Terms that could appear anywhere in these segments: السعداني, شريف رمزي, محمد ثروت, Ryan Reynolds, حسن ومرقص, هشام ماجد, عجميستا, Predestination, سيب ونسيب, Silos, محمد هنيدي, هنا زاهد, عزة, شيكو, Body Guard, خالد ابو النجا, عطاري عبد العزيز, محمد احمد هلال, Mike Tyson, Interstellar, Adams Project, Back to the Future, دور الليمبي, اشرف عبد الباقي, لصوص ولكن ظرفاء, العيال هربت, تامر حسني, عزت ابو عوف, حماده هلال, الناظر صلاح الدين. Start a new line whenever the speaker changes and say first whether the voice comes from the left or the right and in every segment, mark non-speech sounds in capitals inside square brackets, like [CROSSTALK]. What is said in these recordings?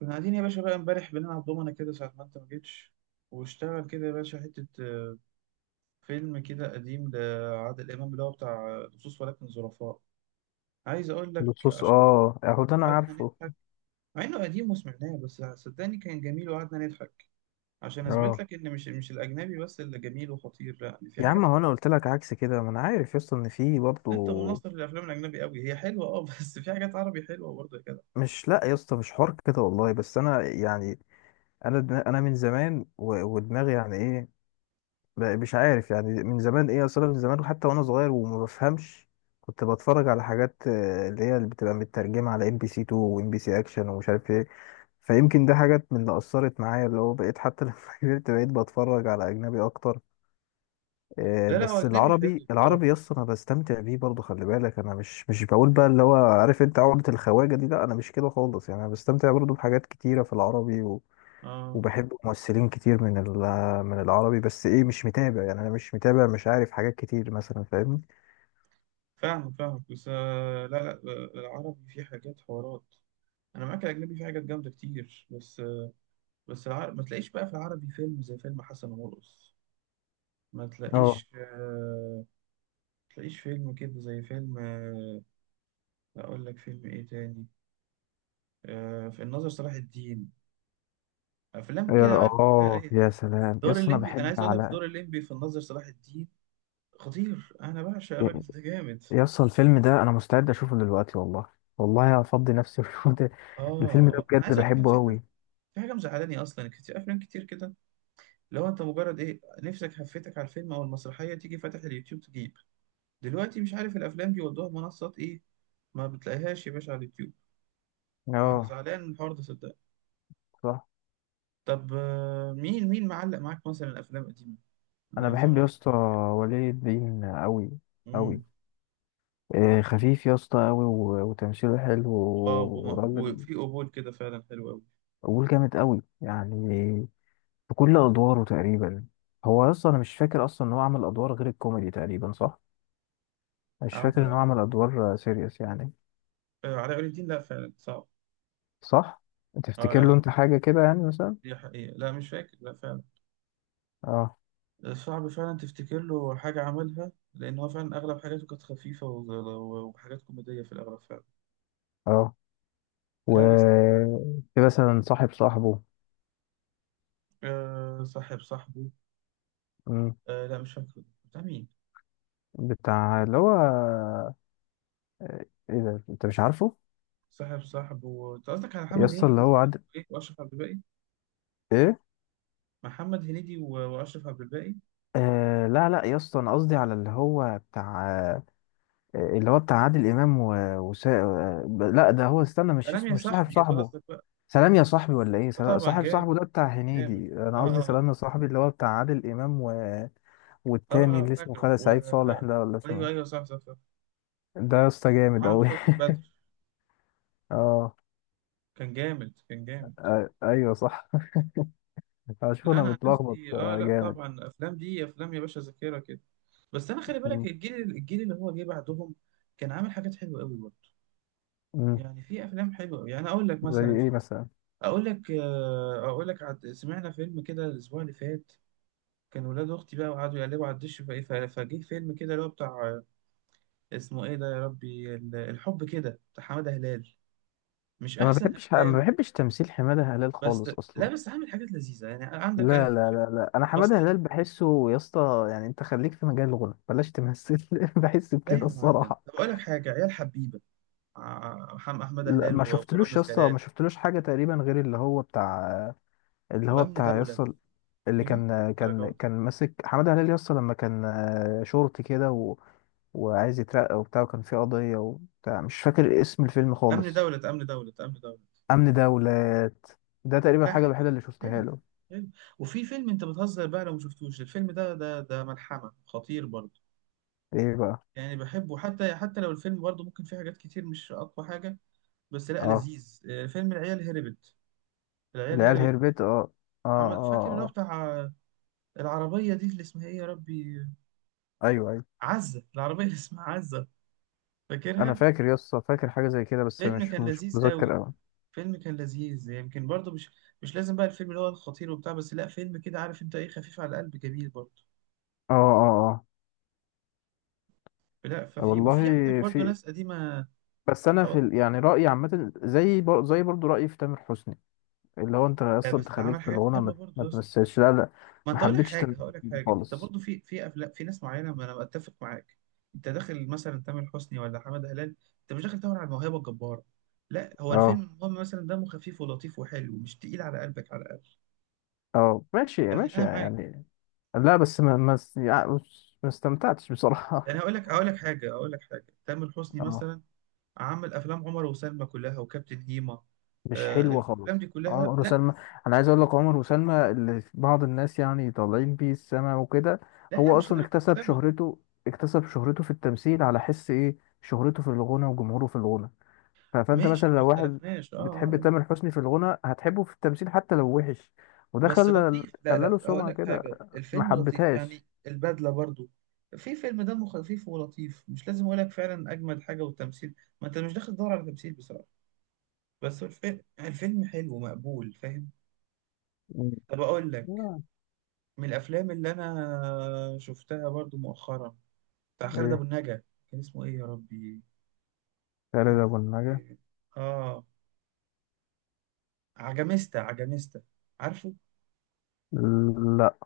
right: كنا قاعدين يا باشا بقى امبارح بنلعب دومنا كده ساعة ما انت ما جيتش. واشتغل كده يا باشا حتة فيلم كده قديم لعادل إمام اللي هو بتاع لصوص ولكن ظرفاء. عايز أقول لك
left: اللصوص،
right: عشان
left: اه، اهو ده انا
right: قعدنا
left: عارفه.
right: نضحك، مع إنه قديم وسمعناه، بس صدقني كان جميل وقعدنا نضحك، عشان أثبت
left: اه،
right: لك إن مش الأجنبي بس اللي جميل وخطير، لا يعني في
left: يا عم
right: حاجات
left: هو
right: حلوة.
left: انا قلت لك عكس كده، ما انا عارف يا اسطى ان في برضه.
right: أنت مناصر للأفلام الأجنبي قوي، هي حلوة أه [LAUGHS] بس في حاجات عربي حلوة برضه كده.
left: مش لا يا اسطى، مش حوار كده والله، بس انا يعني. انا من زمان ودماغي يعني ايه. مش عارف يعني من زمان ايه اصلا، من زمان وحتى وانا صغير وما بفهمش كنت بتفرج على حاجات، اللي بتبقى مترجمه على ام بي سي 2 وام بي سي اكشن ومش عارف ايه. فيمكن ده حاجات من اللي اثرت معايا، اللي هو بقيت حتى [LAUGHS] لما كبرت بقيت بتفرج على اجنبي اكتر.
right: لا هو
left: بس
right: أجنبي حلو
left: العربي
right: بصراحة،
left: العربي، يس انا بستمتع بيه برضه. خلي بالك انا مش بقول بقى اللي هو، عارف انت عقدة الخواجة دي، لا انا مش كده خالص، يعني انا بستمتع برضه بحاجات كتيرة في العربي و...
right: أه.
left: وبحب ممثلين كتير من العربي. بس ايه، مش متابع يعني، انا مش متابع، مش عارف حاجات كتير مثلا، فاهمني.
right: فاهمك فاهمك بس لا العربي فيه حاجات حوارات. انا معاك الاجنبي في حاجات جامده كتير، بس بس العر... ما تلاقيش بقى في العربي فيلم زي فيلم حسن ومرقص. ما
left: اه.
right: تلاقيش آه... ما تلاقيش فيلم كده زي فيلم آه... اقول لك فيلم ايه تاني. آه... في الناظر صلاح الدين، افلام كده عارف؟ إيه.
left: يا سلام،
right: دور
left: يس انا
right: الليمبي، انا
left: بحب
right: عايز اقول لك
left: على.
right: دور الليمبي في الناظر صلاح الدين خطير، انا بعشق الراجل ده جامد.
left: يس الفيلم ده انا مستعد اشوفه دلوقتي والله. والله هفضي نفسي [LAUGHS] واشوف ده.
right: اه
left: الفيلم ده
right: اه، انا
left: بجد
right: عايز اقول لك انا
left: بحبه
right: في حاجه،
left: قوي.
right: في حاجه مزعلاني اصلا. كتير افلام كتير كده لو انت مجرد ايه نفسك هفتك على الفيلم او المسرحيه، تيجي فاتح اليوتيوب تجيب دلوقتي، مش عارف الافلام دي والله منصات ايه، ما بتلاقيهاش يا باشا على اليوتيوب. انا
left: اه،
right: زعلان من الحوار ده صدقني.
left: صح.
right: طب مين مين معلق معاك مثلا الافلام القديمه؟ انا
left: انا
right: عايز
left: بحب يا
right: اعرف.
left: اسطى ولي الدين قوي. قوي.
right: امم.
left: إيه، خفيف يا اسطى قوي. وتمثيله حلو
right: اه
left: وراجل.
right: وفي قبول كده فعلا حلو قوي.
left: قول جامد قوي يعني، في كل ادواره تقريبا. هو يا اسطى، انا مش فاكر اصلا ان هو عمل ادوار غير الكوميدي تقريبا، صح؟ مش فاكر ان هو
right: عمل
left: عمل ادوار سيريس يعني.
right: علاء ولي الدين، لا فعلا صعب.
left: صح.
right: اه
left: تفتكر له
right: لا،
left: انت حاجه كده يعني مثلا؟
right: دي حقيقة، لا مش فاكر، لا فعلا.
left: اه.
right: صعب فعلا تفتكر له حاجة عملها، لأن هو فعلا أغلب حاجاته كانت خفيفة وحاجات كوميدية في الأغلب فعلا.
left: اه. و.
right: لا بس
left: في مثلا صاحب صاحبه.
right: آه صاحب صاحبه.
left: مم.
right: آه لا مش فاكره، ده مين؟
left: بتاع اللي هو، ايه ده انت مش عارفه؟
right: صاحب صاحب و... انت قصدك على
left: يا
right: محمد
left: اسطى اللي
right: هنيدي و...
left: هو عاد.
right: إيه؟ واشرف عبد الباقي.
left: ايه.
right: محمد هنيدي و... واشرف عبد الباقي.
left: آه، لا لا يا اسطى، انا قصدي على اللي هو بتاع اللي هو بتاع عادل امام و... لا ده هو، استنى، مش
right: سلام يا
left: اسمه، مش صاحب
right: صاحبي، يبقى
left: صاحبه.
right: قصدك بقى.
left: سلام يا صاحبي ولا ايه؟
right: اه طبعا
left: صاحب صاحبه
right: جامد،
left: ده بتاع هنيدي،
right: جامد.
left: انا
right: اه
left: قصدي
right: اه اه.
left: سلام يا صاحبي اللي هو بتاع عادل امام و...
right: اه
left: والتاني اللي اسمه
right: فاكره
left: خالد
right: و...
left: سعيد صالح ده، ولا
right: ايوه
left: اسمه
right: ايوه، صح صح صح.
left: إيه؟ ده يا اسطى جامد
right: معاهم
left: قوي
right: سوسن بدر،
left: [LAUGHS] اه،
right: كان جامد كان جامد.
left: ايوه، صح. [LAUGHS] اشوف
right: لا
left: انا
right: انا عن
left: متلخبط،
right: نفسي اه، لا
left: جامد.
right: طبعا افلام دي افلام يا باشا ذاكره كده. بس انا خلي بالك
left: مم.
right: الجيل، اللي هو جه بعدهم كان عامل حاجات حلوه قوي برضه.
left: مم.
right: يعني في افلام حلوه، يعني اقول لك
left: زي
right: مثلا. في
left: ايه مثلا؟
right: اقول لك اقول لك عد... سمعنا فيلم كده الاسبوع اللي فات، كان ولاد اختي بقى وقعدوا يقلبوا على الدش، فايه فجه فيلم كده اللي هو بتاع اسمه ايه ده يا ربي، الحب كده بتاع حماده هلال، مش
left: ما
right: احسن
left: بحبش ما
right: افلامه.
left: بحبش تمثيل حماده هلال
right: بس
left: خالص
right: لا
left: اصلا.
right: بس عامل حاجات لذيذه، يعني
left: لا
right: عندك انا
left: لا لا لا، انا حماده
right: بصيت.
left: هلال بحسه يا اسطى، يعني انت خليك في مجال الغنى، بلاش تمثل [LAUGHS] بحس
right: لا يا
left: بكده
right: معلم
left: الصراحه.
right: طب اقول لك حاجه، عيال حبيبه، محمد احمد
left: لا
right: هلال
left: ما شفتلوش يا
right: ورامز
left: اسطى، ما
right: جلال.
left: شفتلوش حاجه تقريبا غير اللي هو بتاع، اللي هو
right: وامن
left: بتاع يا
right: دوله إيه؟
left: اسطى اللي
right: يا جدع مش
left: كان كان
right: الدرجات دي.
left: كان ماسك حماده هلال يا اسطى، لما كان شرطي كده و... وعايز يترقى وبتاع، وكان في قضيه وبتاع، مش فاكر اسم الفيلم
right: امن
left: خالص.
right: دوله، امن دوله، امن دوله.
left: امن دولات، ده تقريبا
right: لا
left: الحاجه
right: حلو،
left: الوحيده اللي شفتها
right: حلو،
left: له.
right: حلو. وفي فيلم انت بتهزر بقى لو ما شفتوش الفيلم ده، ده ده ملحمة خطير برضه.
left: ايه بقى؟
right: يعني بحبه، حتى حتى لو الفيلم برضه ممكن فيه حاجات كتير مش اقوى حاجة، بس لا
left: اه،
right: لذيذ، فيلم العيال هربت. العيال
left: العيال
right: هربت.
left: هربت. اه، اه،
right: عمل فاكر اللي
left: اه،
right: هو
left: آه.
right: بتاع العربية دي اللي اسمها ايه يا ربي،
left: ايوه، أيوة.
right: عزة، العربية اللي اسمها عزة،
left: انا
right: فاكرها؟
left: فاكر يا اسطى، فاكر حاجه زي كده بس
right: فيلم
left: مش
right: كان
left: مش
right: لذيذ
left: متذكر
right: قوي،
left: قوي.
right: فيلم كان لذيذ، يمكن برضه مش لازم بقى الفيلم اللي هو الخطير وبتاع، بس لا فيلم كده عارف انت ايه، خفيف على القلب جميل برضه.
left: اه، اه،
right: لا
left: اه،
right: ففي
left: والله
right: وفي عندك برضو
left: في.
right: ناس قديمة.
left: بس انا
right: أقول لك،
left: يعني رايي عامه، زي برضو رايي في تامر حسني، اللي هو انت يا
right: لا
left: اسطى، انت
right: بس
left: خليك
right: عمل
left: في
right: حاجات
left: الغنى،
right: حلوة
left: ما
right: برضو
left: ما
right: يا اسطى.
left: تمثلش، لا لا.
right: ما
left: ما
right: أنت أقول لك
left: حبيتش تامر
right: حاجة، هقول لك
left: حسني
right: حاجة، أنت
left: خالص.
right: برضو في أفلام في ناس معينة، ما أنا أتفق معاك. أنت داخل مثلا تامر حسني ولا حمد هلال، أنت مش داخل تدور على الموهبة الجبارة، لا هو
left: اه،
right: الفيلم المهم مثلا دمه خفيف ولطيف وحلو، مش تقيل على قلبك على الأقل.
left: اه، ماشي
right: يعني
left: ماشي
right: أنا معاك.
left: يعني. لا بس ما ما است- يعني بص، ما استمتعتش بصراحه.
right: يعني هقول لك، هقول لك حاجة، هقول لك حاجة، تامر
left: [LAUGHS]
right: حسني
left: اه.
right: مثلا عمل أفلام عمر وسلمى كلها وكابتن هيما.
left: مش
right: آه
left: حلوة
right: الأفلام
left: خالص
right: دي كلها،
left: عمر
right: لا بس
left: وسلمى. أنا عايز أقول لك عمر وسلمى اللي بعض الناس يعني طالعين بيه السما وكده.
right: لا لا
left: هو
right: مش
left: أصلا
right: لدرجة.
left: اكتسب
right: سلمى،
left: شهرته، اكتسب شهرته في التمثيل على حس إيه؟ شهرته في الغنى وجمهوره في الغنى. فأنت مثلا
right: ماشي، ما
left: لو واحد
right: اختلفناش اه
left: بتحب تامر حسني في الغنى هتحبه في التمثيل حتى لو وحش. وده
right: بس
left: خلى،
right: لطيف، لا
left: خلى
right: لا
left: له
right: هقول
left: سمعة
right: لك
left: كده.
right: حاجة،
left: ما
right: الفيلم لطيف يعني.
left: حبتهاش.
right: البدلة برضو، في فيلم دمه خفيف ولطيف، مش لازم اقول لك فعلا اجمل حاجة والتمثيل. ما انت مش داخل تدور على تمثيل بصراحة، بس الفيلم، الفيلم حلو مقبول فاهم؟
left: مم.
right: طب اقول لك،
left: آه.
right: من الافلام اللي انا شفتها برضو مؤخرا بتاع خالد ابو
left: إيه.
right: النجا. كان اسمه ايه يا ربي؟
left: خالد
right: كان
left: أبو
right: اسمه
left: النجا.
right: ايه؟ اه عجميستا، عجميستا، عارفه؟
left: لا.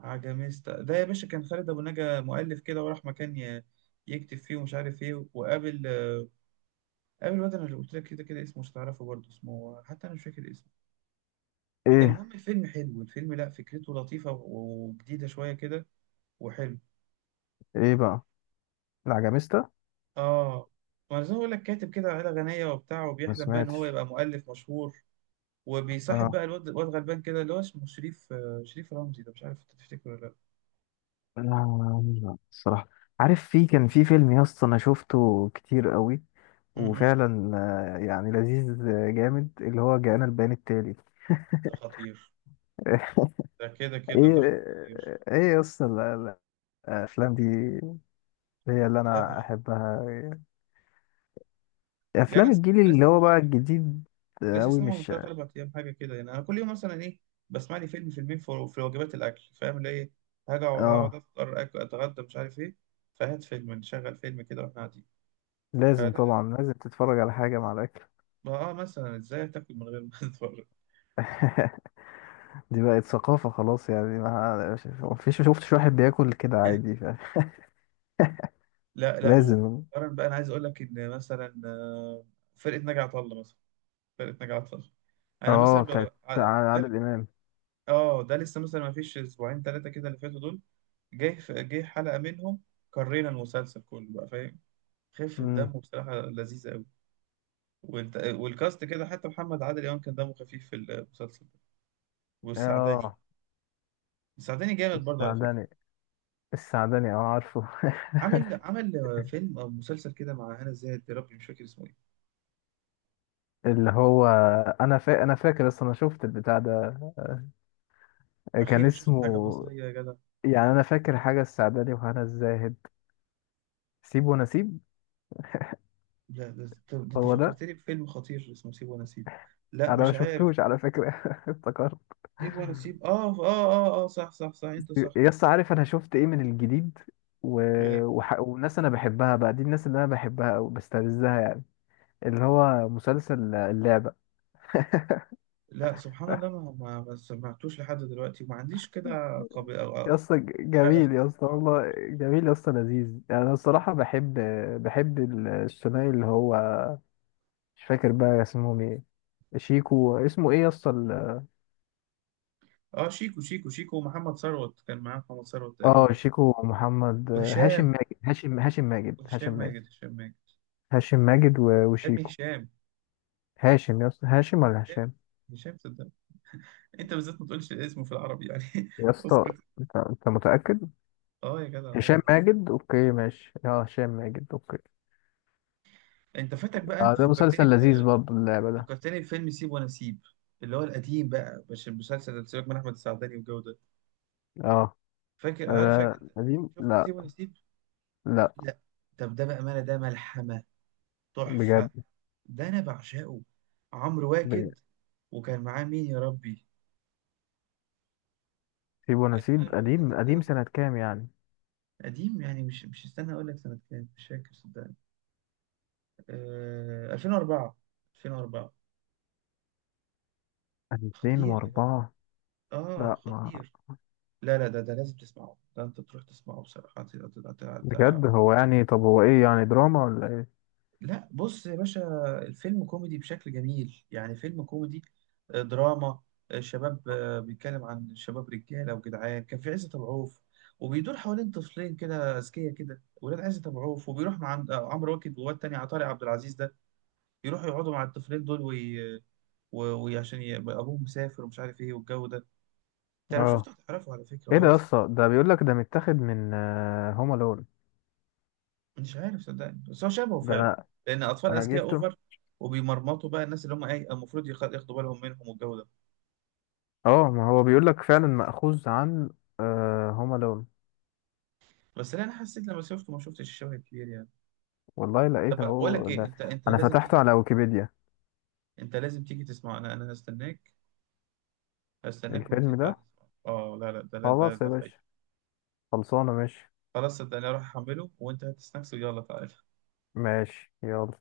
right: عجميستا ده يا باشا كان خالد ابو نجا مؤلف كده، وراح مكان يكتب فيه ومش عارف ايه، وقابل قابل الواد انا اللي قلت لك كده، كده اسمه مش هتعرفه برضه، اسمه حتى انا مش فاكر اسمه.
left: إيه.
right: المهم الفيلم حلو، الفيلم لا فكرته لطيفه وجديده شويه كده، وحلو.
left: إيه بقى؟ العجميستا.
right: اه ما أنا زي ما بقول لك، كاتب كده عيله غنيه وبتاع،
left: ما
right: وبيحلم بقى ان هو
left: سمعتش.
right: يبقى مؤلف مشهور، وبيصاحب
left: آه.
right: بقى الواد، الواد غلبان كده اللي هو اسمه شريف، شريف رمزي ده، مش عارف انت تفتكره ولا لا.
left: الصراحة. عارف في، كان في فيلم يا اسطى انا شفته كتير قوي
right: م- م.
left: وفعلا يعني لذيذ، جامد، اللي هو جاءنا البيان التالي
right: ده خطير،
left: [LAUGHS]
right: ده كده كده ده
left: ايه.
right: خطير.
left: ايه يا اسطى، الافلام دي هي اللي
right: لا
left: انا
right: لا
left: احبها.
right: لا، انا
left: افلام
right: سمعت،
left: الجيل
right: أنا لسه
left: اللي هو
right: سامعه على
left: بقى
right: فكره،
left: الجديد.
right: لسه
left: قوي،
right: سامعه من
left: مش.
right: ثلاث اربع ايام حاجه كده. يعني انا كل يوم مثلا ايه، بسمع لي فيلم فيلمين في وجبات الاكل فاهم اللي ايه، هاجي هقعد
left: اه،
right: افطر اتغدى مش عارف ايه، فهات فيلم نشغل فيلم كده واحنا قاعدين. فلا
left: لازم طبعا،
right: لا،
left: لازم تتفرج على حاجة مع الاكل
right: ما اه مثلا ازاي تاكل من غير ما [LAUGHS] تتفرج.
left: [LAUGHS] دي بقت ثقافة خلاص يعني، ما فيش شفتش واحد بياكل كده عادي،
right: لا لا،
left: فلازم.
right: ومؤخرا بقى انا عايز اقول لك ان مثلا فرقه ناجي عطا الله مثلا، فرقه ناجي عطا الله، انا مثلا
left: اه، بتاعت
right: بقى
left: عادل امام.
right: اه ده لسه مثلا ما فيش اسبوعين ثلاثه كده اللي فاتوا دول، جه جه حلقه منهم، قرينا المسلسل كله بقى فاهم. خفة
left: امم.
right: دمه بصراحه لذيذه قوي، وانت والكاست كده، حتى محمد عادل امام كان دمه خفيف في المسلسل ده، والسعداني.
left: اه.
right: السعداني جامد برضه على فكره.
left: السعداني. السعداني، اه، عارفه [LAUGHS]
right: عامل عامل فيلم او مسلسل كده مع هنا زاهد، يا ربي مش فاكر اسمه ايه.
left: اللي هو، انا فاكر اصلا انا شفت البتاع ده. كان
right: اخيرا شفت حاجه
left: اسمه،
right: مصريه يا جدع.
left: يعني انا فاكر حاجه السعداني وهنا الزاهد. سيب ونسيب.
right: لا ده انت، ده أنت
left: هو ده.
right: فكرتني بفيلم خطير اسمه سيب ونسيب. لا
left: انا ما
right: مش عارف.
left: شفتوش على فكره [LAUGHS] افتكرت.
right: سيب ونسيب، اه اه اه اه، صح صح صح، انت صح.
left: يس عارف انا شفت ايه من الجديد؟ و... والناس انا بحبها بقى، دي الناس اللي انا بحبها او بستلذها يعني، اللي هو مسلسل اللعبه.
right: لا سبحان الله، ما سمعتوش لحد دلوقتي، وما عنديش كده قبل أو
left: يا اسطى
right: شغف إن أنا
left: جميل، يا اسطى
right: أسمعه.
left: والله جميل يا اسطى، لذيذ يعني انا الصراحه بحب، بحب الثنائي اللي هو، مش فاكر بقى اسمهم ايه. شيكو، اسمه ايه يا اسطى
right: اه شيكو، شيكو ومحمد ثروت، كان معاه محمد ثروت
left: اه
right: تقريبا.
left: شيكو محمد هاشم
right: وهشام،
left: ماجد هاشم هاشم ماجد
right: وهشام
left: هاشم ماجد.
right: ماجد، هشام ماجد.
left: هاشم ماجد و-
right: يا ابني
left: وشيكو.
right: هشام،
left: هاشم يا اسطى، هاشم ولا هشام؟
right: هشام صدق. انت بالذات ما تقولش اسمه في العربي يعني
left: يا
right: [LAUGHS]
left: اسطى،
right: اسكت.
left: انت متاكد؟
right: اه يا جدع آه.
left: هشام ماجد، اوكي، ماشي، اه، هشام ماجد اوكي.
right: انت فاتك بقى،
left: اه
right: انت
left: ده
right: فكرتني
left: مسلسل لذيذ
right: ب...
left: برضه اللعبه ده.
right: فكرتني بفيلم سيب وانا سيب، اللي هو القديم بقى مش المسلسل اللي سيبك من احمد السعداني والجو ده،
left: اه،
right: فاكر؟ عارف فاكر انت؟
left: قديم،
right: شفت
left: لا.
right: سيب وانا سيب؟
left: لا،
right: لا؟ طب ده بقى ماله، ده ملحمه، تحفة،
left: بجد.
right: ده أنا بعشقه. عمرو
left: بجد.
right: واكد، وكان معاه مين يا ربي؟
left: سيب
right: كان معاه
left: ونسيب
right: الواد تاني
left: قديم
right: كده ده
left: قديم سنة كام يعني؟
right: قديم يعني، مش مش استنى أقول لك سنة كام، مش فاكر صدقني. آه 2004، 2004. خطير يا جدع،
left: 2004.
right: آه
left: لا، ما،
right: خطير. لا لا، ده ده لازم تسمعه، ده أنت تروح تسمعه بصراحة،
left: بجد هو يعني، طب هو ايه يعني، دراما ولا ايه؟
right: لا بص يا باشا، الفيلم كوميدي بشكل جميل، يعني فيلم كوميدي دراما شباب، بيتكلم عن شباب رجاله وجدعان، كان في عزت ابو عوف، وبيدور حوالين طفلين كده اذكياء كده ولاد عزت ابو عوف، وبيروح مع عند عمرو واكد وواد تاني عطاري عبد العزيز ده، يروحوا يقعدوا مع الطفلين دول وي... وعشان ابوهم مسافر ومش عارف ايه والجو ده. انت لو
left: اه،
right: شفته هتعرفه على فكره
left: ايه ده
right: هو
left: يا
right: اصلا،
left: اسطى، ده بيقول لك ده متاخد من هوم الون.
right: مش عارف صدقني بس هو شبهه
left: ده
right: فعلا،
left: انا
right: لان اطفال
left: انا
right: اذكياء
left: جبته.
right: اوفر، وبيمرمطوا بقى الناس اللي هم ايه المفروض ياخدوا بالهم منهم والجو ده.
left: اه ما هو بيقول لك فعلا مأخوذ عن هوم الون.
right: بس لا انا حسيت لما شفته ما شفتش الشبه الكبير يعني.
left: والله
right: طب
left: لقيت
right: بقول لك
left: اهو
right: ايه،
left: ده.
right: انت انت
left: انا
right: لازم
left: فتحته
right: تيجي،
left: على ويكيبيديا.
right: انت لازم تيجي تسمعه، انا انا هستناك، هستناك وانت
left: الفيلم
right: تعالى
left: ده،
right: تسمعه، اه لا لا ده، لا ده
left: خلاص يا
right: ده فايدة.
left: باشا، خلصانه، ماشي.
right: خلاص صدقني، اروح احمله وانت هات سناكس ويلا تعالى.
left: ماشي يلا.